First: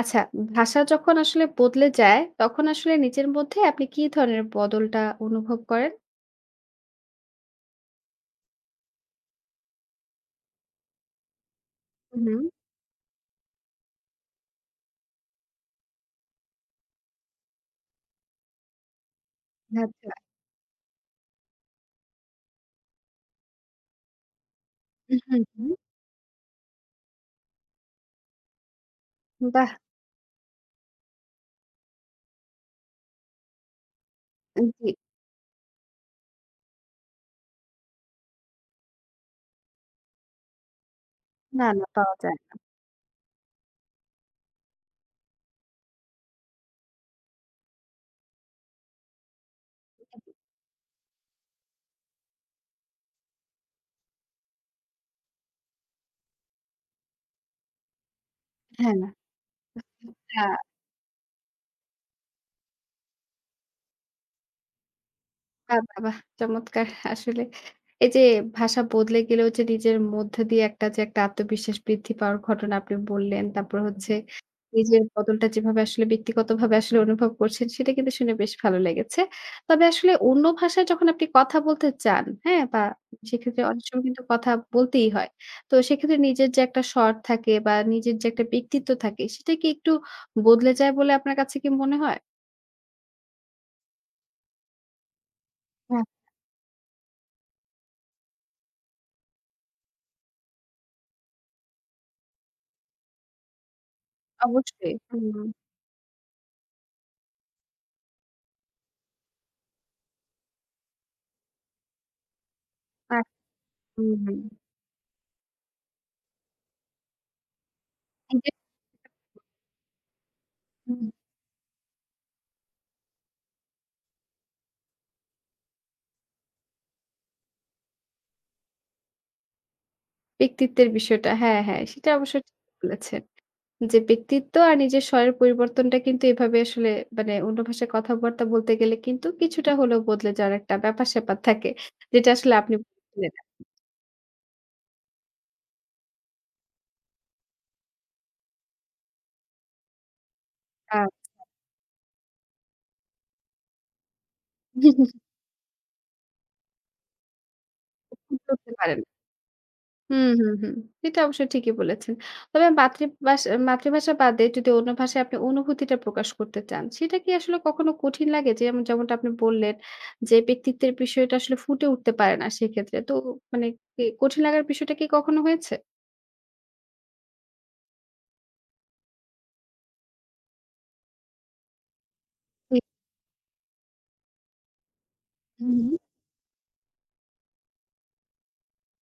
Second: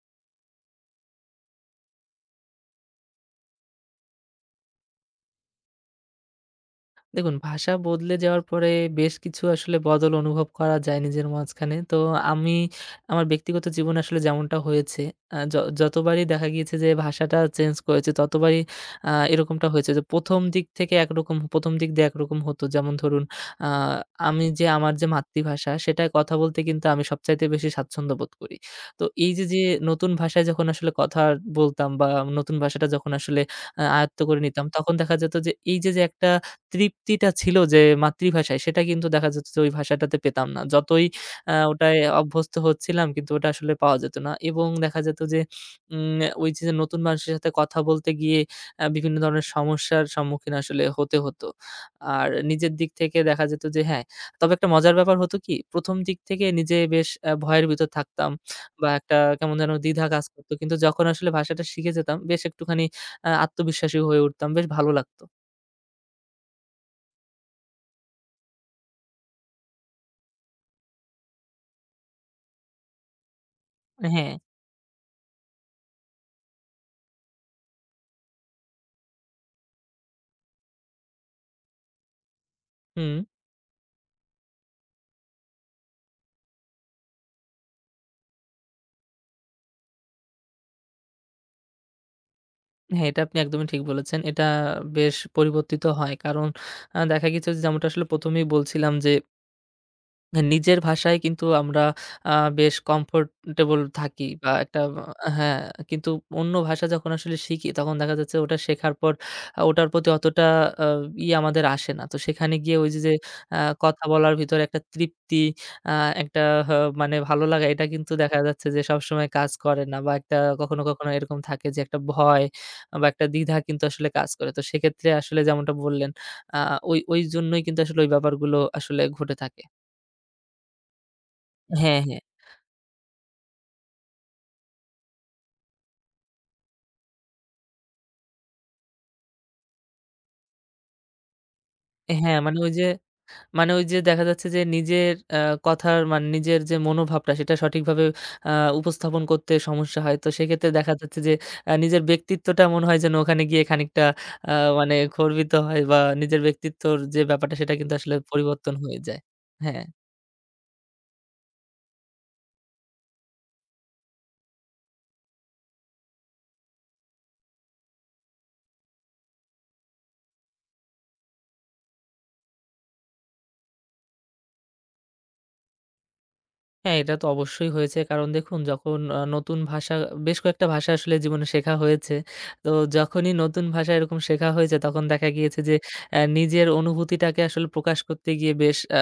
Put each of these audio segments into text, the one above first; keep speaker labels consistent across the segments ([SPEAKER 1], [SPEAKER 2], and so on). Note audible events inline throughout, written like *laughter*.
[SPEAKER 1] আচ্ছা, ভাষা যখন আসলে বদলে যায়, তখন আসলে নিজের মধ্যে আপনি কি ধরনের বদলটা অনুভব করেন?
[SPEAKER 2] দেখুন, ভাষা বদলে যাওয়ার পরে বেশ কিছু আসলে বদল অনুভব করা যায় নিজের মাঝখানে। তো
[SPEAKER 1] হুম,
[SPEAKER 2] আমি আমার ব্যক্তিগত জীবনে আসলে যেমনটা হয়েছে, আ য যতবারই দেখা গিয়েছে যে ভাষাটা চেঞ্জ করেছি, ততবারই এরকমটা হয়েছে যে
[SPEAKER 1] আচ্ছা।
[SPEAKER 2] প্রথম দিক থেকে একরকম, প্রথম দিক দিয়ে একরকম হতো। যেমন ধরুন, আ আমি যে আমার যে
[SPEAKER 1] হুম,
[SPEAKER 2] মাতৃভাষা,
[SPEAKER 1] হুম।
[SPEAKER 2] সেটায় কথা বলতে কিন্তু আমি সবচাইতে বেশি স্বাচ্ছন্দ্য বোধ করি। তো এই যে, যে
[SPEAKER 1] বাহ!
[SPEAKER 2] নতুন ভাষায় যখন আসলে কথা বলতাম বা নতুন ভাষাটা যখন আসলে আয়ত্ত করে নিতাম,
[SPEAKER 1] জি।
[SPEAKER 2] তখন দেখা যেত যে এই যে, যে একটা তৃপ্তিটা ছিল যে মাতৃভাষায়, সেটা কিন্তু দেখা যেত যে ওই ভাষাটাতে পেতাম না। যতই
[SPEAKER 1] না, না
[SPEAKER 2] ওটায়
[SPEAKER 1] পাওয়া যায়।
[SPEAKER 2] অভ্যস্ত হচ্ছিলাম কিন্তু ওটা আসলে পাওয়া যেত না, এবং দেখা যেত যে ওই যে নতুন মানুষের সাথে কথা বলতে গিয়ে বিভিন্ন ধরনের সমস্যার সম্মুখীন আসলে হতে হতো। আর নিজের দিক থেকে দেখা যেত যে হ্যাঁ, তবে একটা মজার ব্যাপার হতো, কি প্রথম দিক থেকে নিজে বেশ ভয়ের ভিতর থাকতাম বা
[SPEAKER 1] হ্যাঁ।
[SPEAKER 2] একটা কেমন যেন দ্বিধা কাজ করত।
[SPEAKER 1] হ্যাঁ।
[SPEAKER 2] কিন্তু যখন আসলে ভাষাটা শিখে যেতাম বেশ একটুখানি, আত্মবিশ্বাসী হয়ে উঠতাম। বেশ ভালো লাগতো।
[SPEAKER 1] বাহ! বাহ! বাহ! চমৎকার। আসলে এই যে ভাষা বদলে গেলেও যে নিজের মধ্যে দিয়ে একটা যে একটা আত্মবিশ্বাস বৃদ্ধি পাওয়ার ঘটনা আপনি বললেন। তারপর হচ্ছে
[SPEAKER 2] হ্যাঁ,
[SPEAKER 1] নিজের বদলটা যেভাবে আসলে ব্যক্তিগতভাবে আসলে অনুভব করছেন সেটা কিন্তু শুনে বেশ ভালো লেগেছে। তবে আসলে অন্য ভাষায় যখন আপনি কথা বলতে চান, হ্যাঁ? বা
[SPEAKER 2] হুম।
[SPEAKER 1] সেক্ষেত্রে অনেক সময় কিন্তু কথা বলতেই হয়। তো সেক্ষেত্রে নিজের যে একটা স্বর থাকে বা নিজের যে একটা ব্যক্তিত্ব থাকে সেটা কি একটু বদলে যায় বলে আপনার কাছে কি মনে হয়?
[SPEAKER 2] হ্যাঁ, এটা আপনি একদমই ঠিক বলেছেন। এটা বেশ পরিবর্তিত
[SPEAKER 1] হ্যাঁ।
[SPEAKER 2] হয়। কারণ দেখা গেছে যে যেমনটা আসলে প্রথম এই বলছিলাম যে নিজের ভাষায় কিন্তু আমরা আ বেশ কমফোর্টেবল থাকি বা একটা
[SPEAKER 1] অবশ্যই। হুম।
[SPEAKER 2] হ্যাঁ, কিন্তু অন্য ভাষা যখন আসলে শিখি তখন দেখা যাচ্ছে ওটা শেখার পর ওটার প্রতি অতটা আ ই আমাদের আসে না। তো সেখানে গিয়ে ওই যে, যে
[SPEAKER 1] আ
[SPEAKER 2] আ কথা
[SPEAKER 1] হুম,
[SPEAKER 2] বলার
[SPEAKER 1] হুম।
[SPEAKER 2] ভিতরে একটা তৃপ্তি, আ একটা হ মানে ভালো লাগা, এটা কিন্তু দেখা
[SPEAKER 1] এইযে
[SPEAKER 2] যাচ্ছে যে সবসময় কাজ করে না, বা একটা কখনো,
[SPEAKER 1] হুম,
[SPEAKER 2] কখনো এরকম থাকে যে একটা ভয় বা একটা দ্বিধা কিন্তু আসলে কাজ করে। তো সেক্ষেত্রে আসলে যেমনটা বললেন, আ ওই জন্যই কিন্তু আসলে ওই ব্যাপারগুলো আসলে ঘটে থাকে।
[SPEAKER 1] ব্যক্তিত্বের বিষয়টা। হ্যাঁ, হ্যাঁ,
[SPEAKER 2] হ্যাঁ,
[SPEAKER 1] সেটা
[SPEAKER 2] হ্যাঁ।
[SPEAKER 1] অবশ্য ঠিক বলেছেন। যে ব্যক্তিত্ব আর নিজের স্বরের পরিবর্তনটা কিন্তু এভাবে আসলে মানে অন্য ভাষায় কথাবার্তা বলতে গেলে কিন্তু কিছুটা হলেও বদলে যাওয়ার একটা ব্যাপার-স্যাপার থাকে। যেটা
[SPEAKER 2] হ্যাঁ,
[SPEAKER 1] আসলে
[SPEAKER 2] মানে ওই
[SPEAKER 1] আপনি
[SPEAKER 2] যে
[SPEAKER 1] বলছিলেন।
[SPEAKER 2] মানে ওই যে দেখা যাচ্ছে যে নিজের কথার মানে নিজের যে মনোভাবটা সেটা সঠিকভাবে আ উপস্থাপন করতে সমস্যা হয়। তো সেক্ষেত্রে দেখা
[SPEAKER 1] আ
[SPEAKER 2] যাচ্ছে যে নিজের ব্যক্তিত্বটা মনে হয় যেন ওখানে গিয়ে খানিকটা আ মানে
[SPEAKER 1] *laughs*
[SPEAKER 2] খর্বিত হয় বা নিজের ব্যক্তিত্বর যে ব্যাপারটা সেটা কিন্তু আসলে
[SPEAKER 1] করতে
[SPEAKER 2] পরিবর্তন
[SPEAKER 1] পারেন।
[SPEAKER 2] হয়ে যায়। হ্যাঁ।
[SPEAKER 1] হুম, হুম, হুম। এটা অবশ্য ঠিকই বলেছেন। তবে মাতৃভাষা বাদে যদি অন্য ভাষায় আপনি অনুভূতিটা প্রকাশ করতে চান, সেটা কি আসলে কখনো কঠিন লাগে? যেমন যেমনটা আপনি বললেন যে, ব্যক্তিত্বের বিষয়টা আসলে ফুটে উঠতে পারে না সেক্ষেত্রে। তো মানে কি কঠিন লাগার বিষয়টা কি কখনো হয়েছে?
[SPEAKER 2] হ্যাঁ, এটা তো অবশ্যই হয়েছে। কারণ দেখুন যখন আ নতুন ভাষা বেশ কয়েকটা ভাষা আসলে জীবনে শেখা হয়েছে। তো
[SPEAKER 1] জি,
[SPEAKER 2] যখনই নতুন ভাষা এরকম শেখা হয়েছে তখন দেখা গিয়েছে যে
[SPEAKER 1] হুম, হুম।
[SPEAKER 2] নিজের অনুভূতিটাকে আসলে প্রকাশ করতে গিয়ে বেশ আ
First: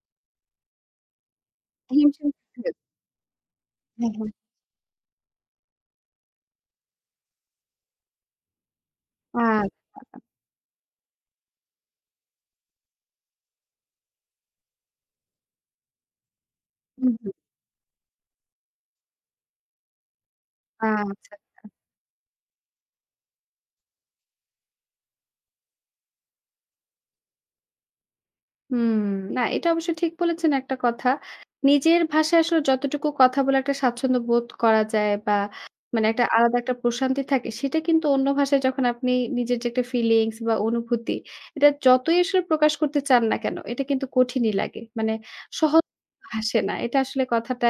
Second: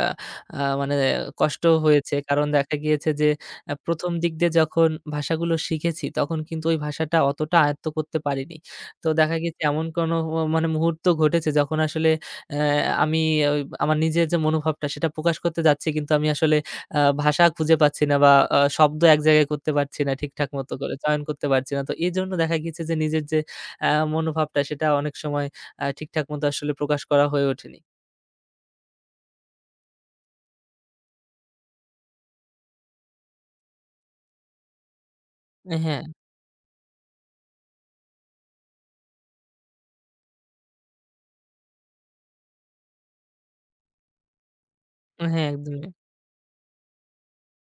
[SPEAKER 2] আ মানে কষ্ট হয়েছে।
[SPEAKER 1] হিমশিম
[SPEAKER 2] কারণ
[SPEAKER 1] খেতে
[SPEAKER 2] দেখা
[SPEAKER 1] হয়েছে।
[SPEAKER 2] গিয়েছে যে প্রথম
[SPEAKER 1] হ্যাঁ, হ্যাঁ।
[SPEAKER 2] দিক দিয়ে যখন ভাষাগুলো শিখেছি তখন কিন্তু ওই ভাষাটা অতটা আয়ত্ত করতে পারিনি। তো দেখা গেছে এমন কোনো
[SPEAKER 1] আচ্ছা।
[SPEAKER 2] মানে মুহূর্ত ঘটেছে যখন আসলে অ্যা আমি ওই আমার নিজের যে মনোভাবটা সেটা প্রকাশ করতে যাচ্ছি কিন্তু আমি আসলে
[SPEAKER 1] হুম, হুম।
[SPEAKER 2] ভাষা খুঁজে পাচ্ছি না, বা শব্দ এক জায়গায় করতে পারছি না, ঠিকঠাক মতো করে চয়ন
[SPEAKER 1] আচ্ছা।
[SPEAKER 2] করতে পারছি না। তো এজন্য দেখা গিয়েছে যে নিজের যে আ মনোভাবটা সেটা অনেক সময় ঠিকঠাক মতো আসলে প্রকাশ করা হয়ে ওঠেনি।
[SPEAKER 1] হুম, না এটা অবশ্য ঠিক বলেছেন একটা কথা। নিজের ভাষায় আসলে যতটুকু কথা বলে একটা স্বাচ্ছন্দ্য বোধ করা যায় বা
[SPEAKER 2] হ্যাঁ,
[SPEAKER 1] মানে একটা আলাদা একটা প্রশান্তি থাকে, সেটা কিন্তু অন্য ভাষায় যখন আপনি নিজের যে একটা ফিলিংস বা অনুভূতি, এটা যতই আসলে প্রকাশ করতে চান না কেন, এটা কিন্তু কঠিনই লাগে। মানে
[SPEAKER 2] হ্যাঁ
[SPEAKER 1] সহজ
[SPEAKER 2] একদমই।
[SPEAKER 1] ভাসে না। এটা আসলে কথাটা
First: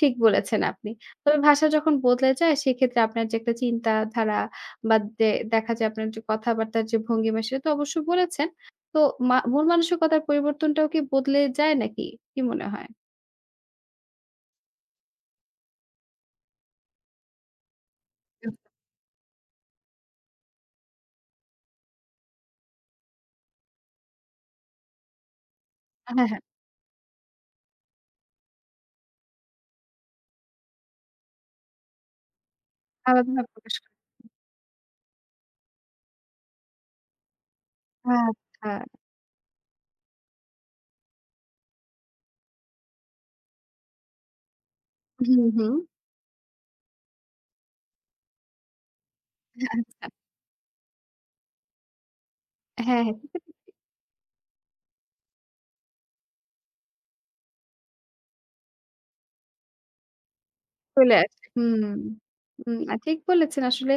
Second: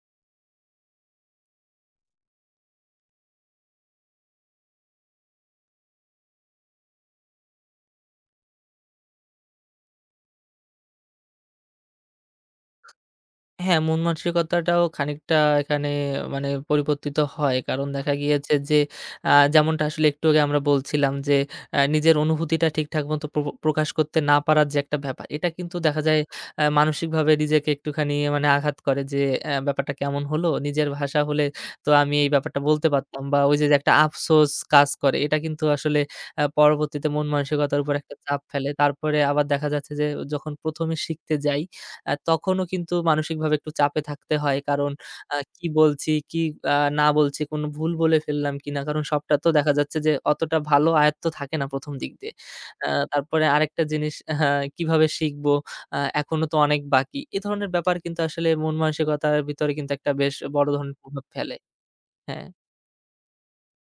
[SPEAKER 1] ঠিক বলেছেন আপনি। তবে ভাষা যখন বদলে যায় সেক্ষেত্রে আপনার যে একটা চিন্তাধারা বা দেখা যায় আপনার যে কথাবার্তার যে ভঙ্গিমা সেটা তো অবশ্য বলেছেন। তো মন মানসিকতার পরিবর্তনটাও কি বদলে যায় নাকি? কি মনে হয়?
[SPEAKER 2] হ্যাঁ, মন মানসিকতাটাও খানিকটা এখানে মানে পরিবর্তিত হয়। কারণ দেখা গিয়েছে যে যেমনটা আসলে একটু আগে আমরা বলছিলাম যে নিজের অনুভূতিটা ঠিকঠাক মতো প্রকাশ করতে না পারার যে একটা ব্যাপার, এটা কিন্তু দেখা যায়
[SPEAKER 1] হ্যাঁ, হ্যাঁ।
[SPEAKER 2] মানসিকভাবে নিজেকে একটুখানি মানে আঘাত করে যে ব্যাপারটা কেমন হলো? নিজের ভাষা হলে তো আমি এই ব্যাপারটা বলতে পারতাম, বা
[SPEAKER 1] আলাদাভাবে
[SPEAKER 2] ওই যে, যে
[SPEAKER 1] প্রকাশ
[SPEAKER 2] একটা
[SPEAKER 1] করে।
[SPEAKER 2] আফসোস কাজ করে, এটা কিন্তু আসলে পরবর্তীতে মন মানসিকতার উপর একটা চাপ ফেলে।
[SPEAKER 1] আচ্ছা। হ্যাঁ।
[SPEAKER 2] তারপরে আবার দেখা যাচ্ছে যে যখন প্রথম এ শিখতে যাই, তখনও কিন্তু মানসিকভাবে একটু চাপে থাকতে হয়। কারণ
[SPEAKER 1] হুম,
[SPEAKER 2] কি
[SPEAKER 1] হুম।
[SPEAKER 2] বলছি, কি না বলছি, কোনো ভুল বলে ফেললাম কিনা? কারণ সবটা তো দেখা
[SPEAKER 1] হ্যাঁ,
[SPEAKER 2] যাচ্ছে
[SPEAKER 1] আচ্ছা।
[SPEAKER 2] যে অতটা ভালো আয়ত্ত থাকে না প্রথম দিক দিয়ে।
[SPEAKER 1] হ্যাঁ,
[SPEAKER 2] তারপরে
[SPEAKER 1] হ্যাঁ।
[SPEAKER 2] আরেকটা জিনিস, কিভাবে শিখবো? এখনো তো অনেক বাকি। এ ধরনের ব্যাপার কিন্তু আসলে মন মানসিকতার ভিতরে কিন্তু একটা বেশ বড় ধরনের
[SPEAKER 1] চলে
[SPEAKER 2] প্রভাব
[SPEAKER 1] আসে।
[SPEAKER 2] ফেলে।
[SPEAKER 1] হুম,
[SPEAKER 2] হ্যাঁ।
[SPEAKER 1] হুম, ঠিক বলেছেন আসলে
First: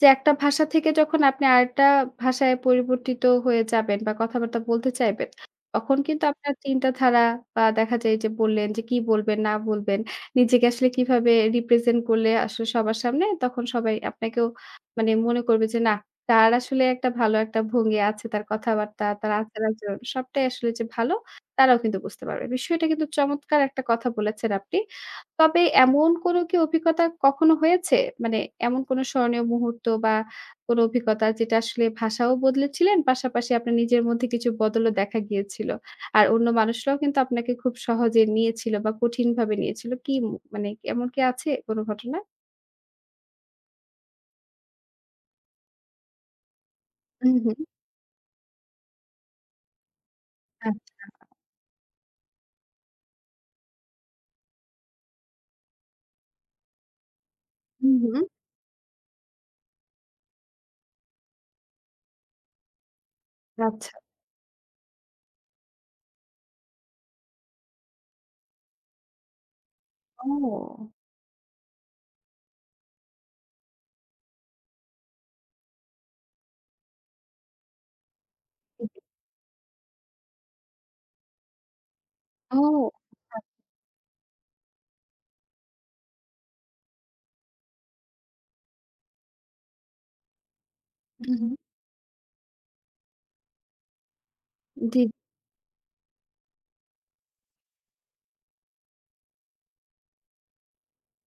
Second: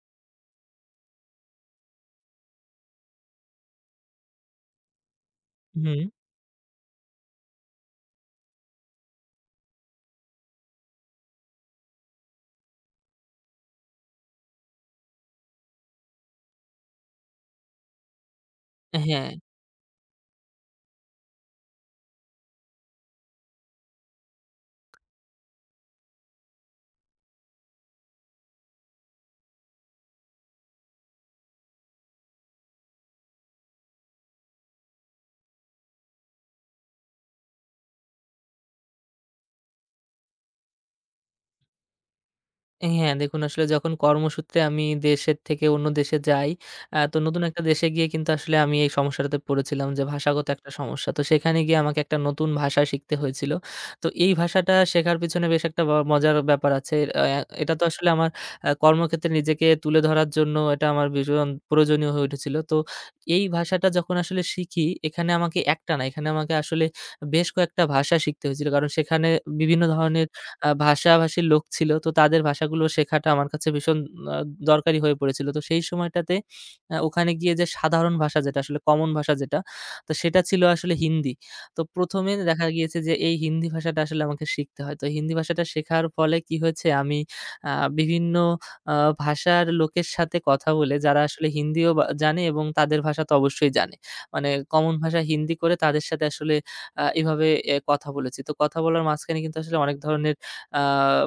[SPEAKER 1] যে একটা ভাষা থেকে যখন আপনি আরেকটা ভাষায় পরিবর্তিত হয়ে যাবেন বা কথাবার্তা বলতে চাইবেন, তখন
[SPEAKER 2] হুম।
[SPEAKER 1] কিন্তু আপনার চিন্তাধারা বা দেখা যায় যে বললেন যে কি বলবেন, না বলবেন, নিজেকে আসলে কিভাবে রিপ্রেজেন্ট করলে আসলে সবার সামনে তখন সবাই আপনাকেও মানে মনে করবে যে না, তার আসলে একটা ভালো একটা ভঙ্গি আছে, তার কথাবার্তা,
[SPEAKER 2] হ্যাঁ।
[SPEAKER 1] তার আচার-আচরণ সবটাই আসলে যে ভালো তারাও কিন্তু বুঝতে পারবে। বিষয়টা কিন্তু চমৎকার একটা কথা বলেছেন আপনি। তবে এমন কোনো কি অভিজ্ঞতা কখনো হয়েছে? মানে এমন কোনো স্মরণীয় মুহূর্ত বা কোনো অভিজ্ঞতা যেটা আসলে ভাষাও বদলেছিলেন, পাশাপাশি আপনার নিজের মধ্যে কিছু বদলও দেখা গিয়েছিল। আর অন্য মানুষরাও কিন্তু আপনাকে খুব সহজে নিয়েছিল বা কঠিনভাবে নিয়েছিল। কি ম মানে এমন কি আছে কোনো ঘটনা?
[SPEAKER 2] হ্যাঁ, দেখুন আসলে যখন কর্মসূত্রে আমি দেশের থেকে অন্য দেশে যাই, তো
[SPEAKER 1] হুম,
[SPEAKER 2] নতুন
[SPEAKER 1] হুম।
[SPEAKER 2] একটা দেশে গিয়ে কিন্তু আসলে আমি এই সমস্যাটাতে পড়েছিলাম, যে ভাষাগত একটা
[SPEAKER 1] আচ্ছা।
[SPEAKER 2] সমস্যা। তো সেখানে গিয়ে আমাকে একটা নতুন ভাষা শিখতে হয়েছিল। তো এই ভাষাটা শেখার পিছনে বেশ একটা মজার ব্যাপার আছে। আ এটা তো
[SPEAKER 1] হুম,
[SPEAKER 2] আসলে
[SPEAKER 1] হুম।
[SPEAKER 2] আমার কর্মক্ষেত্রে নিজেকে তুলে ধরার জন্য এটা আমার ভীষণ প্রয়োজনীয় হয়ে উঠেছিল। তো এই ভাষাটা
[SPEAKER 1] আচ্ছা।
[SPEAKER 2] যখন আসলে শিখি, এখানে আমাকে একটা না, এখানে আমাকে আসলে বেশ কয়েকটা ভাষা শিখতে হয়েছিল। কারণ সেখানে বিভিন্ন ধরনের
[SPEAKER 1] ও!
[SPEAKER 2] ভাষাভাষীর লোক ছিল। তো তাদের ভাষাগুলো শেখাটা আমার কাছে ভীষণ আ দরকারি হয়ে পড়েছিল। তো সেই সময়টাতে ওখানে গিয়ে যে সাধারণ ভাষা, যেটা আসলে
[SPEAKER 1] জি, জি।
[SPEAKER 2] কমন ভাষা যেটা, তো সেটা ছিল আসলে হিন্দি। তো প্রথম এ
[SPEAKER 1] ও!
[SPEAKER 2] দেখা গিয়েছে যে এই
[SPEAKER 1] আচ্ছা।
[SPEAKER 2] হিন্দি ভাষাটা আসলে আমাকে শিখতে হয়। তো হিন্দি ভাষাটা শেখার ফলে কি হয়েছে, আমি আ বিভিন্ন আ ভাষার লোকের সাথে কথা বলে, যারা
[SPEAKER 1] হুম,
[SPEAKER 2] আসলে
[SPEAKER 1] হুম।
[SPEAKER 2] হিন্দিও বা জানে এবং তাদের ভাষা তো অবশ্যই জানে। মানে কমন
[SPEAKER 1] জি।
[SPEAKER 2] ভাষা হিন্দি করে তাদের সাথে আসলে এভাবে কথা বলেছি। তো কথা বলার মাঝখানে কিন্তু আসলে অনেক ধরনের আ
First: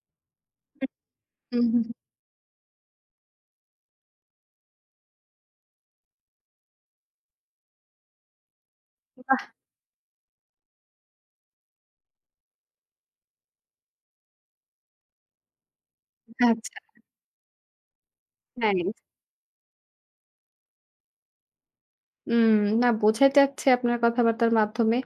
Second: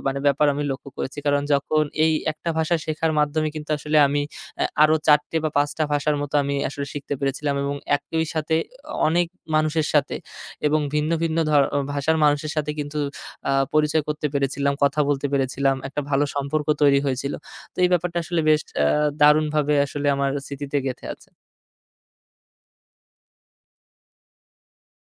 [SPEAKER 2] মানে ব্যাপার আমি লক্ষ্য করেছি। কারণ
[SPEAKER 1] হুম,
[SPEAKER 2] যখন
[SPEAKER 1] হুম।
[SPEAKER 2] এই একটা ভাষা শেখার মাধ্যমে কিন্তু আসলে আমি আরো চারটে বা পাঁচটা ভাষার মতো আমি আসলে শিখতে পেরেছিলাম, এবং একই সাথে অনেক
[SPEAKER 1] বাহ!
[SPEAKER 2] মানুষের সাথে এবং ভিন্ন, ভিন্ন ভাষার মানুষের সাথে কিন্তু পরিচয় করতে পেরেছিলাম, কথা বলতে পেরেছিলাম। একটা ভালো সম্পর্ক
[SPEAKER 1] আচ্ছা।
[SPEAKER 2] তৈরি হয়েছিল। তো এই ব্যাপারটা আসলে বেশ
[SPEAKER 1] হ্যাঁ।
[SPEAKER 2] দারুণভাবে আসলে আমার স্মৃতিতে গেঁথে আছে।
[SPEAKER 1] উম না বোঝাই যাচ্ছে আপনার কথাবার্তার মাধ্যমে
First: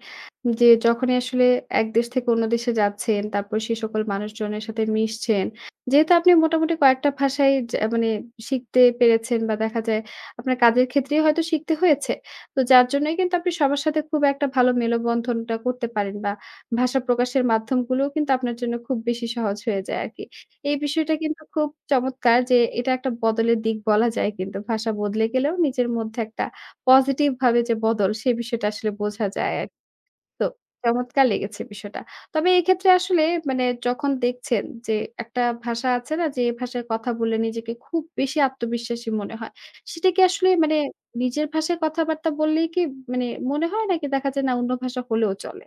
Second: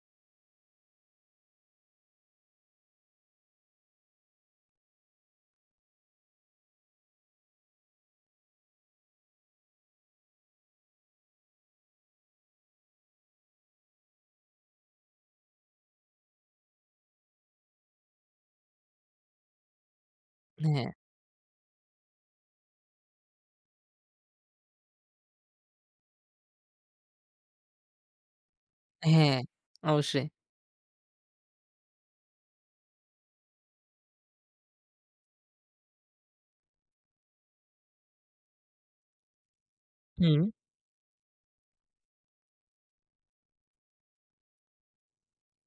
[SPEAKER 1] যে যখনই আসলে এক দেশ থেকে অন্য দেশে যাচ্ছেন, তারপর সে সকল মানুষজনের সাথে মিশছেন। যেহেতু আপনি মোটামুটি কয়েকটা ভাষাই যা মানে শিখতে পেরেছেন বা দেখা যায় আপনার কাজের ক্ষেত্রেই হয়তো শিখতে হয়েছে। তো যার জন্যই কিন্তু আপনি সবার সাথে খুব একটা ভালো মেলবন্ধনটা করতে পারেন বা ভাষা প্রকাশের মাধ্যমগুলোও কিন্তু আপনার জন্য খুব বেশি সহজ হয়ে যায় আরকি। এই
[SPEAKER 2] হ্যাঁ,
[SPEAKER 1] বিষয়টা কিন্তু খুব চমৎকার যে এটা একটা বদলের দিক বলা যায় কিন্তু। ভাষা বদলে গেলেও নিজের মধ্যে একটা পজিটিভ ভাবে যে বদল সে বিষয়টা আসলে বোঝা
[SPEAKER 2] হ্যাঁ,
[SPEAKER 1] যায় আর কি।
[SPEAKER 2] অবশ্যই।
[SPEAKER 1] তো চমৎকার লেগেছে বিষয়টা। তবে এক্ষেত্রে আসলে মানে যখন দেখছেন যে একটা ভাষা আছে না যে এ ভাষায় কথা বলে নিজেকে খুব বেশি আত্মবিশ্বাসী মনে হয়। সেটা কি
[SPEAKER 2] হুম।
[SPEAKER 1] আসলে মানে নিজের ভাষায় কথাবার্তা বললেই কি মানে মনে হয় নাকি দেখা যায় না অন্য ভাষা হলেও চলে?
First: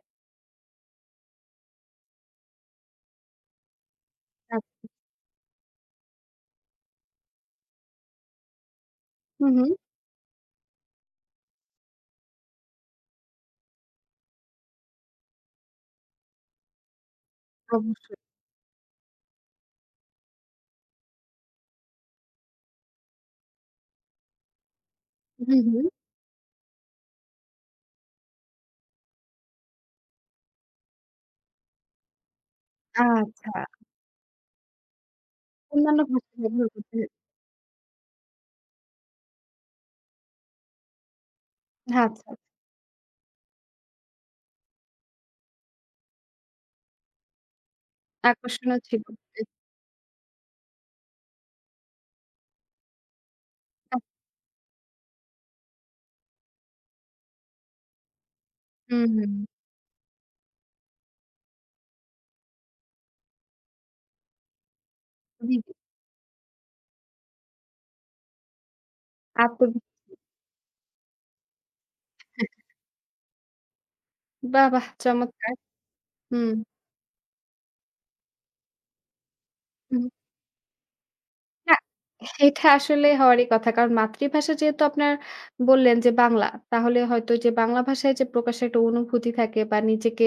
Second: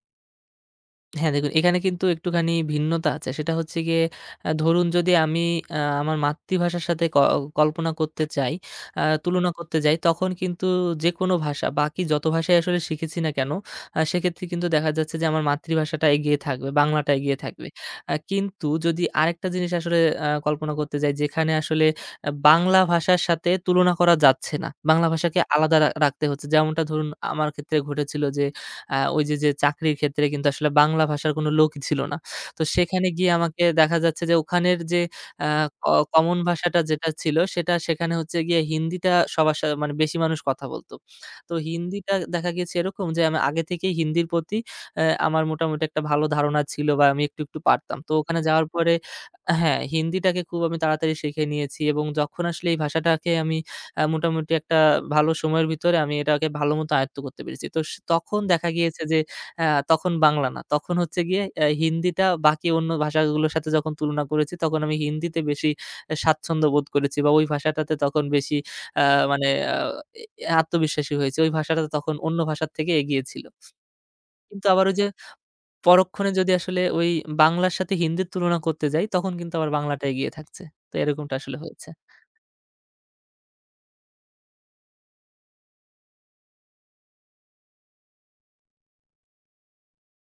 [SPEAKER 2] হ্যাঁ, দেখুন এখানে কিন্তু একটুখানি ভিন্নতা আছে। সেটা হচ্ছে গিয়ে
[SPEAKER 1] আ
[SPEAKER 2] ধরুন যদি আমি আমার মাতৃভাষার সাথে কল্পনা করতে চাই,
[SPEAKER 1] হু,
[SPEAKER 2] তুলনা
[SPEAKER 1] হু।
[SPEAKER 2] করতে যাই, তখন কিন্তু যেকোনো ভাষা, বাকি যত ভাষাই আসলে শিখেছি না কেন, সেক্ষেত্রে কিন্তু দেখা যাচ্ছে যে আমার মাতৃভাষাটা এগিয়ে থাকবে, বাংলাটা এগিয়ে থাকবে।
[SPEAKER 1] অবশ্যই।
[SPEAKER 2] কিন্তু যদি আরেকটা জিনিস আসলে কল্পনা করতে যাই যেখানে আসলে বাংলা ভাষার সাথে তুলনা করা যাচ্ছে না। বাংলা ভাষাকে
[SPEAKER 1] হু,
[SPEAKER 2] আলাদা
[SPEAKER 1] হু।
[SPEAKER 2] রাখতে হচ্ছে। যেমনটা ধরুন আমার ক্ষেত্রে ঘটেছিল যে ওই যে, যে চাকরির ক্ষেত্রে কিন্তু আসলে বাংলা ভাষার কোনো লোকই ছিল না। তো সেখানে গিয়ে
[SPEAKER 1] আচ্ছা।
[SPEAKER 2] আমাকে দেখা যাচ্ছে যে ওখানের যে আ ক
[SPEAKER 1] অন্যান্য ভাষা
[SPEAKER 2] কমন
[SPEAKER 1] ব্যবহার
[SPEAKER 2] ভাষাটা
[SPEAKER 1] করতে
[SPEAKER 2] যেটা
[SPEAKER 1] হয়।
[SPEAKER 2] ছিল সেটা সেখানে হচ্ছে গিয়ে হিন্দিটা সবার মানে বেশি মানুষ কথা বলত। তো হিন্দিটা
[SPEAKER 1] আচ্ছা,
[SPEAKER 2] দেখা গেছে এরকম যে আমি আগে থেকেই হিন্দির প্রতি আমার মোটামুটি একটা ভালো ধারণা ছিল, বা আমি একটু, একটু পারতাম। তো ওখানে যাওয়ার
[SPEAKER 1] আকর্ষণও
[SPEAKER 2] পরে
[SPEAKER 1] ছিল।
[SPEAKER 2] হ্যাঁ, হিন্দিটাকে খুব আমি তাড়াতাড়ি শিখে নিয়েছি, এবং যখন আসলে এই ভাষাটাকে আমি মোটামুটি একটা ভালো সময়ের ভিতরে আমি এটাকে ভালো মতো আয়ত্ত করতে পেরেছি। তো তখন দেখা গিয়েছে
[SPEAKER 1] হুম,
[SPEAKER 2] যে
[SPEAKER 1] হুম।
[SPEAKER 2] আ তখন বাংলা না। তখন হচ্ছে গিয়ে হিন্দিটা, বাকি অন্য ভাষাগুলোর সাথে যখন তুলনা করেছি তখন আমি হিন্দিতে
[SPEAKER 1] জি,
[SPEAKER 2] বেশি
[SPEAKER 1] জি।
[SPEAKER 2] স্বাচ্ছন্দ্য বোধ করেছি, বা ওই ভাষাটাতে তখন বেশি আ মানে আ
[SPEAKER 1] আত্মবিশ্বাস
[SPEAKER 2] এ আত্মবিশ্বাসী হয়েছি। ওই ভাষাটা তখন অন্য ভাষার থেকে এগিয়ে ছিল। কিন্তু
[SPEAKER 1] বাহ!
[SPEAKER 2] আবার
[SPEAKER 1] বাহ!
[SPEAKER 2] ওই যে
[SPEAKER 1] চমৎকার।
[SPEAKER 2] পরক্ষণে
[SPEAKER 1] হুম,
[SPEAKER 2] যদি আসলে ওই বাংলার সাথে হিন্দির তুলনা করতে যাই তখন কিন্তু আবার বাংলাটা
[SPEAKER 1] হুম।
[SPEAKER 2] এগিয়ে থাকছে। তো এরকমটা আসলে
[SPEAKER 1] না,
[SPEAKER 2] হয়েছে।
[SPEAKER 1] এটা আসলে হওয়ারই কথা। কারণ মাতৃভাষা যেহেতু আপনার বললেন যে বাংলা, তাহলে হয়তো ওই যে বাংলা ভাষায় যে প্রকাশের একটা অনুভূতি থাকে বা নিজেকে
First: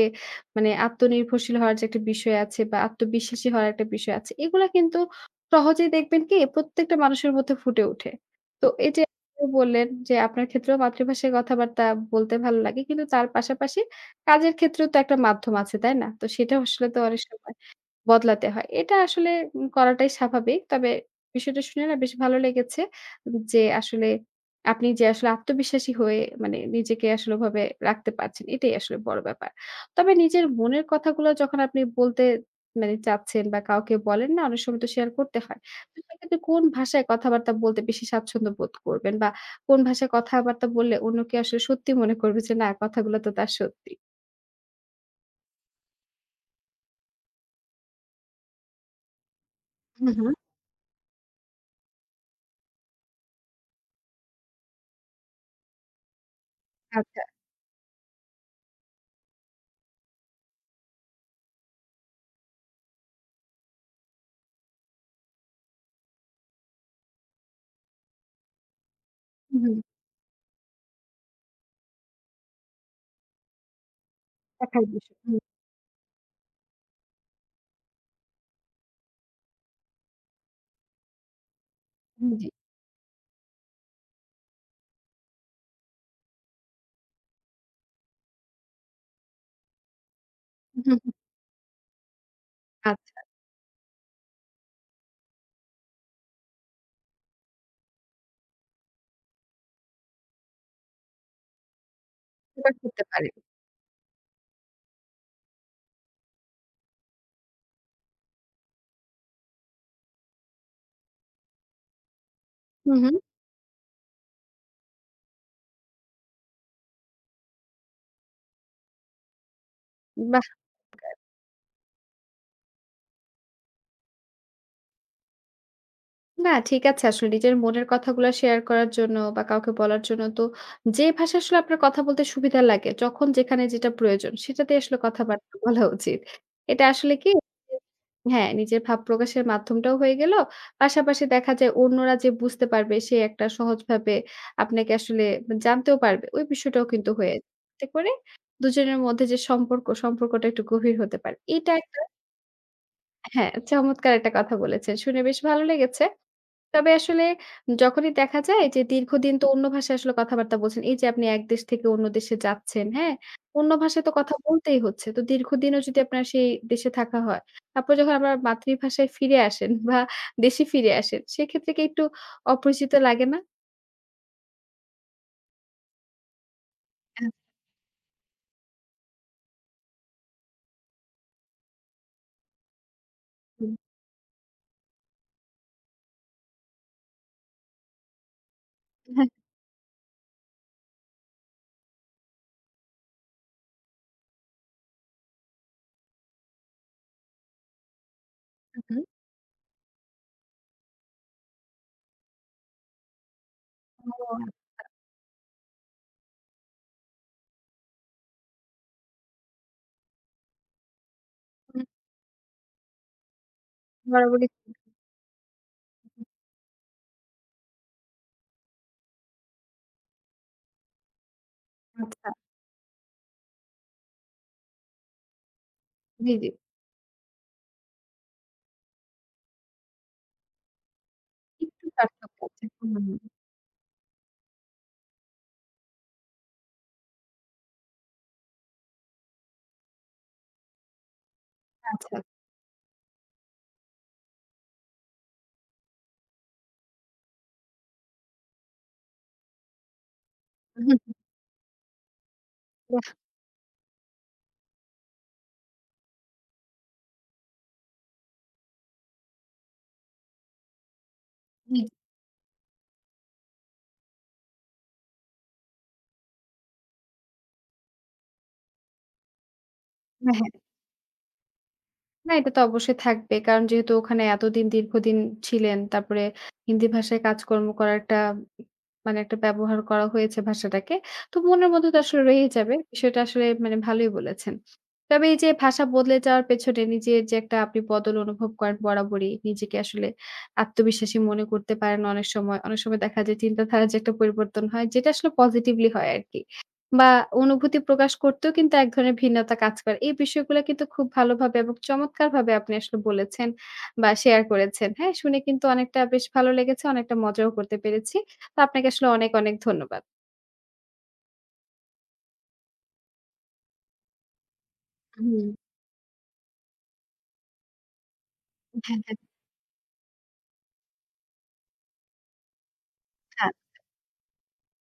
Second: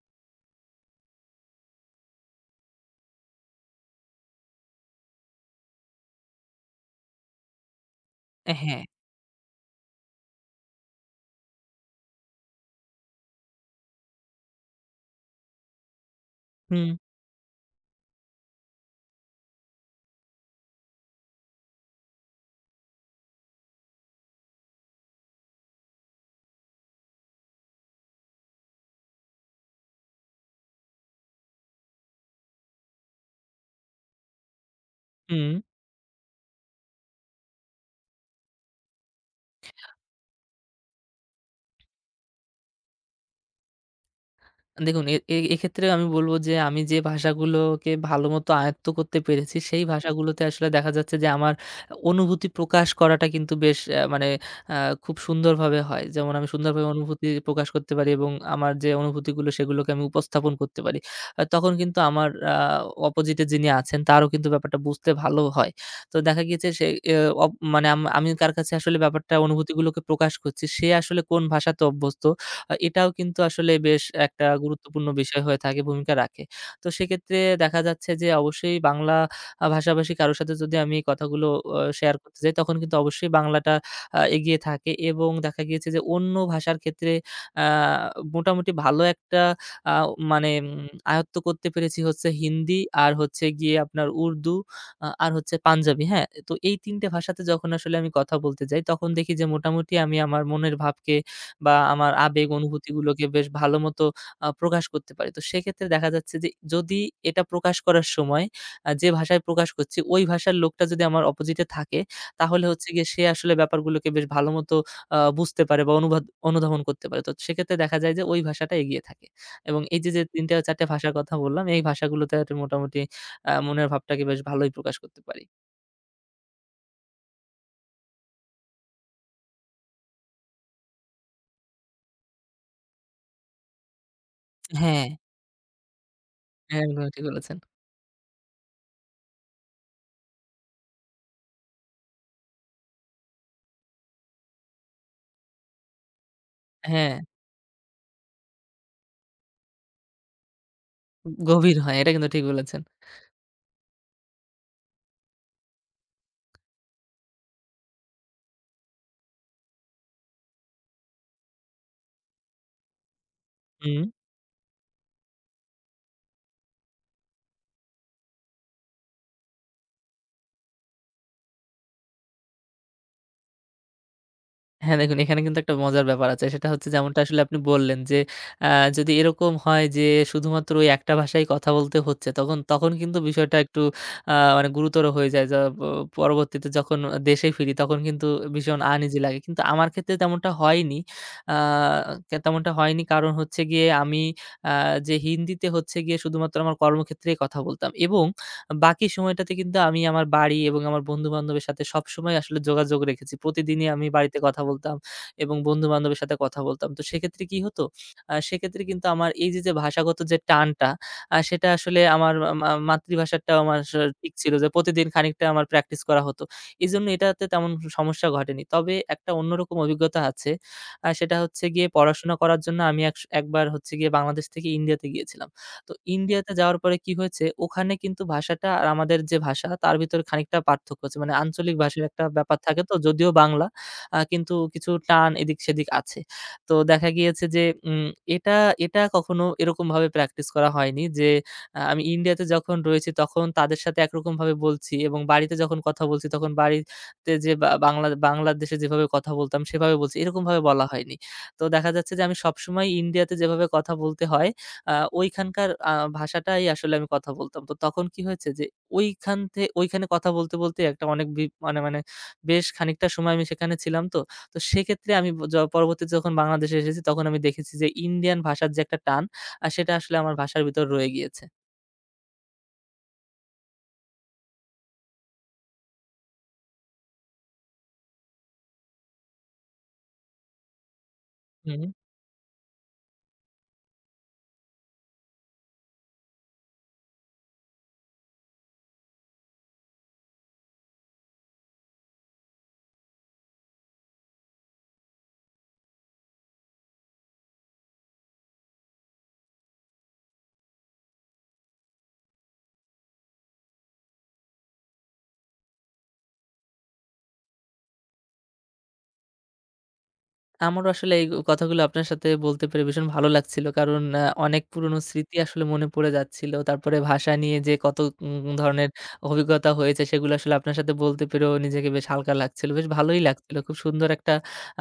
[SPEAKER 1] মানে আত্মনির্ভরশীল হওয়ার যে একটা বিষয় আছে বা আত্মবিশ্বাসী হওয়ার একটা বিষয় আছে, এগুলা কিন্তু সহজেই দেখবেন কি প্রত্যেকটা মানুষের মধ্যে ফুটে ওঠে। তো
[SPEAKER 2] হ্যাঁ।
[SPEAKER 1] এই যে আপনি বললেন যে আপনার ক্ষেত্রেও মাতৃভাষায় কথাবার্তা বলতে ভালো লাগে। কিন্তু তার পাশাপাশি কাজের ক্ষেত্রেও তো একটা মাধ্যম আছে, তাই না? তো সেটা আসলে
[SPEAKER 2] হুম,
[SPEAKER 1] তো অনেক সময় বদলাতে হয়। এটা আসলে করাটাই স্বাভাবিক। তবে বিষয়টা শুনে না বেশ ভালো লেগেছে যে, আসলে আপনি যে আসলে আত্মবিশ্বাসী হয়ে মানে নিজেকে আসলে ওভাবে রাখতে পারছেন। এটাই আসলে বড় ব্যাপার। তবে নিজের মনের কথাগুলো যখন আপনি বলতে মানে চাচ্ছেন বা কাউকে বলেন না, অনেক সময় তো শেয়ার করতে
[SPEAKER 2] হুম।
[SPEAKER 1] হয়। তো সেক্ষেত্রে কোন ভাষায় কথাবার্তা বলতে বেশি স্বাচ্ছন্দ্য বোধ করবেন? বা কোন ভাষায় কথাবার্তা বললে অন্যকে আসলে সত্যি মনে করবে যে, না কথাগুলো তো তার সত্যি?
[SPEAKER 2] দেখুন এ এ এক্ষেত্রে আমি বলব যে আমি যে ভাষাগুলোকে ভালোমতো আয়ত্ত করতে পেরেছি, সেই
[SPEAKER 1] হুম, হুম।
[SPEAKER 2] ভাষাগুলোতে আসলে দেখা যাচ্ছে যে আমার অনুভূতি প্রকাশ করাটা কিন্তু বেশ মানে আ খুব সুন্দরভাবে হয়। যেমন আমি সুন্দরভাবে
[SPEAKER 1] আচ্ছা।
[SPEAKER 2] অনুভূতি প্রকাশ করতে পারি, এবং আমার যে অনুভূতিগুলো সেগুলোকে আমি উপস্থাপন করতে পারি। তখন কিন্তু আমার অপোজিটে যিনি আছেন তারও কিন্তু ব্যাপারটা বুঝতে ভালো হয়। তো দেখা গিয়েছে সে এ অপ মানে আমি কার কাছে আসলে ব্যাপারটা
[SPEAKER 1] হুম, হুম।
[SPEAKER 2] অনুভূতিগুলোকে প্রকাশ করছি, সে আসলে কোন ভাষাতে অভ্যস্ত, এটাও কিন্তু আসলে বেশ একটা
[SPEAKER 1] দেখার
[SPEAKER 2] গুরুত্বপূর্ণ
[SPEAKER 1] বিষয়। হুম,
[SPEAKER 2] বিষয় হয়ে থাকে, ভূমিকা রাখে। তো সেক্ষেত্রে দেখা যাচ্ছে যে অবশ্যই বাংলা ভাষাভাষী কারো সাথে যদি আমি এই কথাগুলো শেয়ার
[SPEAKER 1] হুম,
[SPEAKER 2] করতে
[SPEAKER 1] জি।
[SPEAKER 2] যাই, তখন কিন্তু অবশ্যই বাংলাটা এগিয়ে থাকে, এবং দেখা গিয়েছে যে অন্য ভাষার ক্ষেত্রে আ মোটামুটি ভালো একটা আ মানে
[SPEAKER 1] হুম
[SPEAKER 2] আয়ত্ত করতে পেরেছি, হচ্ছে হিন্দি, আর
[SPEAKER 1] আচ্ছা,
[SPEAKER 2] হচ্ছে গিয়ে আপনার উর্দু, আর হচ্ছে পাঞ্জাবি, হ্যাঁ? তো এই ৩ টে ভাষাতে যখন আসলে আমি কথা বলতে যাই, তখন দেখি যে মোটামুটি আমি আমার মনের ভাবকে বা আমার আবেগ
[SPEAKER 1] প্রকাশ করতে
[SPEAKER 2] অনুভূতিগুলোকে
[SPEAKER 1] পারি।
[SPEAKER 2] বেশ ভালোমতো প্রকাশ করতে পারি। তো সেক্ষেত্রে দেখা যাচ্ছে যে যদি এটা প্রকাশ করার সময় যে ভাষায় প্রকাশ করছি ওই ভাষার লোকটা যদি আমার অপোজিটে থাকে তাহলে হচ্ছে
[SPEAKER 1] হুম,
[SPEAKER 2] গিয়ে
[SPEAKER 1] হুম।
[SPEAKER 2] সে আসলে ব্যাপারগুলোকে বেশ ভালোমতো বুঝতে পারে বা অনুধাবন করতে পারে। তো সেক্ষেত্রে দেখা যায় যে ওই ভাষাটা এগিয়ে থাকে। এবং এই যে, যে ৩
[SPEAKER 1] বাহ!
[SPEAKER 2] টা ৪ টা ভাষার কথা বললাম এই ভাষাগুলোতে আর মোটামুটি মনের ভাবটাকে বেশ ভালোই প্রকাশ করতে পারি।
[SPEAKER 1] না ঠিক আছে আসলে নিজের মনের কথাগুলা শেয়ার করার জন্য বা কাউকে বলার জন্য তো যে ভাষায় আসলে আপনার কথা বলতে সুবিধা লাগে, যখন যেখানে যেটা প্রয়োজন সেটাতে আসলে
[SPEAKER 2] হ্যাঁ,
[SPEAKER 1] কথাবার্তা *laughs* বলা উচিত। এটা
[SPEAKER 2] একদমই
[SPEAKER 1] আসলে
[SPEAKER 2] ঠিক
[SPEAKER 1] কি
[SPEAKER 2] বলেছেন।
[SPEAKER 1] হ্যাঁ, নিজের ভাব প্রকাশের মাধ্যমটাও হয়ে গেল। পাশাপাশি দেখা যায় অন্যরা যে বুঝতে পারবে সে একটা সহজভাবে আপনাকে আসলে জানতেও পারবে। ওই বিষয়টাও কিন্তু
[SPEAKER 2] হ্যাঁ,
[SPEAKER 1] হয়ে যায়। এতে করে দুজনের মধ্যে যে সম্পর্ক, সম্পর্কটা একটু গভীর হতে পারে। এটা
[SPEAKER 2] গভীর হয়।
[SPEAKER 1] একটা
[SPEAKER 2] এটা কিন্তু ঠিক বলেছেন।
[SPEAKER 1] হ্যাঁ, চমৎকার একটা কথা বলেছেন। শুনে বেশ ভালো লেগেছে। তবে আসলে যখনই দেখা যায় যে দীর্ঘদিন তো অন্য ভাষায় আসলে কথাবার্তা বলছেন। এই যে আপনি এক দেশ থেকে অন্য দেশে যাচ্ছেন, হ্যাঁ? অন্য
[SPEAKER 2] হুম।
[SPEAKER 1] ভাষায় তো কথা বলতেই হচ্ছে। তো দীর্ঘদিনও যদি আপনার সেই দেশে থাকা হয়, তারপর যখন আপনার মাতৃভাষায় ফিরে আসেন বা দেশে ফিরে আসেন, সেক্ষেত্রে কি একটু অপরিচিত লাগে না?
[SPEAKER 2] হ্যাঁ, দেখুন এখানে কিন্তু একটা মজার ব্যাপার আছে। সেটা হচ্ছে যেমনটা আসলে আপনি বললেন যে, আ যদি এরকম হয় যে শুধুমাত্র ওই একটা ভাষায় কথা বলতে হচ্ছে, তখন তখন কিন্তু বিষয়টা
[SPEAKER 1] একদম।
[SPEAKER 2] একটু মানে গুরুতর হয়ে যায়। যা প পরবর্তীতে যখন দেশে ফিরি তখন কিন্তু ভীষণ আনইজি
[SPEAKER 1] হ্যাঁ,
[SPEAKER 2] লাগে। কিন্তু আমার ক্ষেত্রে তেমনটা হয়নি। আ কে তেমনটা হয়নি কারণ হচ্ছে গিয়ে আমি আ যে হিন্দিতে হচ্ছে গিয়ে শুধুমাত্র আমার কর্মক্ষেত্রেই কথা বলতাম, এবং
[SPEAKER 1] হু, হু।
[SPEAKER 2] বাকি সময়টাতে কিন্তু আমি আমার বাড়ি এবং আমার বন্ধু-বান্ধবের সাথে সবসময় আসলে যোগাযোগ রেখেছি। প্রতিদিনই আমি বাড়িতে
[SPEAKER 1] ও
[SPEAKER 2] কথা বলতাম এবং বন্ধু-বান্ধবের সাথে কথা বলতাম। তো সেক্ষেত্রে কি হতো? সেক্ষেত্রে কিন্তু আমার এই যে, যে ভাষাগত যে টানটা, সেটা
[SPEAKER 1] আপনি
[SPEAKER 2] আসলে আমার মাতৃভাষাটাও আমার ঠিক
[SPEAKER 1] বরাবরই
[SPEAKER 2] ছিল, যে প্রতিদিন খানিকটা আমার প্র্যাকটিস করা হতো। এজন্য এটাতে তেমন সমস্যা ঘটেনি। তবে একটা অন্যরকম অভিজ্ঞতা আছে। সেটা হচ্ছে গিয়ে
[SPEAKER 1] আচ্ছা,
[SPEAKER 2] পড়াশোনা করার জন্য আমি একবার হচ্ছে গিয়ে বাংলাদেশ থেকে ইন্ডিয়াতে গিয়েছিলাম। তো
[SPEAKER 1] জি, জি।
[SPEAKER 2] ইন্ডিয়াতে যাওয়ার পরে কি হয়েছে, ওখানে কিন্তু ভাষাটা আর আমাদের যে ভাষা তার ভিতরে খানিকটা পার্থক্য আছে। মানে আঞ্চলিক
[SPEAKER 1] একটু
[SPEAKER 2] ভাষার একটা
[SPEAKER 1] পার্থক্য
[SPEAKER 2] ব্যাপার
[SPEAKER 1] আছে।
[SPEAKER 2] থাকে
[SPEAKER 1] হুম,
[SPEAKER 2] তো,
[SPEAKER 1] হুম,
[SPEAKER 2] যদিও বাংলা, কিন্তু কিছু টান এদিক-সেদিক আছে। তো দেখা গিয়েছে যে উম এটা, এটা কখনো এরকমভাবে প্র্যাকটিস করা হয়নি যে আমি
[SPEAKER 1] আচ্ছা।
[SPEAKER 2] ইন্ডিয়াতে যখন রয়েছি তখন তাদের সাথে একরকমভাবে বলছি, এবং বাড়িতে যখন কথা বলছি তখন বাড়িতে যে বা বাংলা বাংলাদেশে যেভাবে কথা বলতাম সেভাবে বলছি। এরকমভাবে বলা
[SPEAKER 1] হুম,
[SPEAKER 2] হয়নি। তো দেখা যাচ্ছে যে আমি সবসময়
[SPEAKER 1] বাহ!
[SPEAKER 2] ইন্ডিয়াতে যেভাবে কথা বলতে হয় আ ওইখানকার ভাষাটাই আসলে আমি কথা বলতাম। তো তখন কি হয়েছে যে ঐখানে কথা বলতে, বলতে একটা অনেক বি মানে
[SPEAKER 1] জি,
[SPEAKER 2] মানে বেশ খানিকটা সময় আমি সেখানে ছিলাম তো। তো সেক্ষেত্রে আমি ব- য পরবর্তীতে যখন বাংলাদেশে এসেছি তখন আমি দেখেছি যে ইন্ডিয়ান ভাষার যে একটা টান সেটা আসলে আমার
[SPEAKER 1] হ্যাঁ, হ্যাঁ।
[SPEAKER 2] ভাষার ভিতর রয়ে গিয়েছে।
[SPEAKER 1] না, এটা তো অবশ্যই থাকবে। কারণ যেহেতু ওখানে এতদিন দীর্ঘদিন ছিলেন, তারপরে হিন্দি ভাষায় কাজকর্ম করার একটা মানে একটা ব্যবহার করা হয়েছে ভাষাটাকে। তো মনের
[SPEAKER 2] হুম।
[SPEAKER 1] মধ্যে তো আসলে রয়েই যাবে। বিষয়টা আসলে মানে ভালোই বলেছেন। তবে এই যে ভাষা বদলে যাওয়ার পেছনে নিজের যে একটা আপনি বদল অনুভব করেন বরাবরই, নিজেকে আসলে আত্মবিশ্বাসী মনে করতে পারেন অনেক সময়। অনেক সময় দেখা যায় চিন্তাধারার যে একটা পরিবর্তন হয়, যেটা আসলে পজিটিভলি হয় আরকি। বা অনুভূতি প্রকাশ করতেও কিন্তু এক ধরনের ভিন্নতা কাজ করে। এই বিষয়গুলা কিন্তু খুব ভালোভাবে এবং চমৎকারভাবে আপনি আসলে বলেছেন বা শেয়ার করেছেন। হ্যাঁ? শুনে কিন্তু অনেকটা বেশ ভালো লেগেছে, অনেকটা মজাও করতে পেরেছি। তো আপনাকে আসলে অনেক, অনেক ধন্যবাদ।
[SPEAKER 2] আমারও আসলে এই কথাগুলো আপনার সাথে বলতে পেরে ভীষণ ভালো লাগছিল। কারণ অনেক পুরনো স্মৃতি
[SPEAKER 1] হুম।
[SPEAKER 2] আসলে মনে পড়ে যাচ্ছিল। তারপরে ভাষা নিয়ে যে কত ধরনের
[SPEAKER 1] হ্যাঁ, হ্যাঁ।
[SPEAKER 2] অভিজ্ঞতা হয়েছে সেগুলো আসলে আপনার সাথে বলতে পেরেও নিজেকে বেশ হালকা লাগছিল। বেশ ভালোই লাগছিল। খুব সুন্দর একটা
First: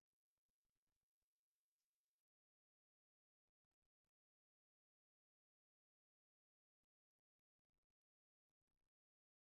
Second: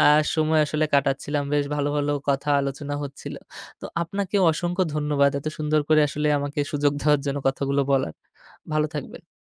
[SPEAKER 2] আ সময় আসলে কাটাচ্ছিলাম। বেশ ভালো, ভালো কথা আলোচনা হচ্ছিল। তো আপনাকেও অসংখ্য ধন্যবাদ। এত সুন্দর করে আসলে আমাকে সুযোগ দেওয়ার জন্য কথাগুলো বলার। ভালো থাকবেন।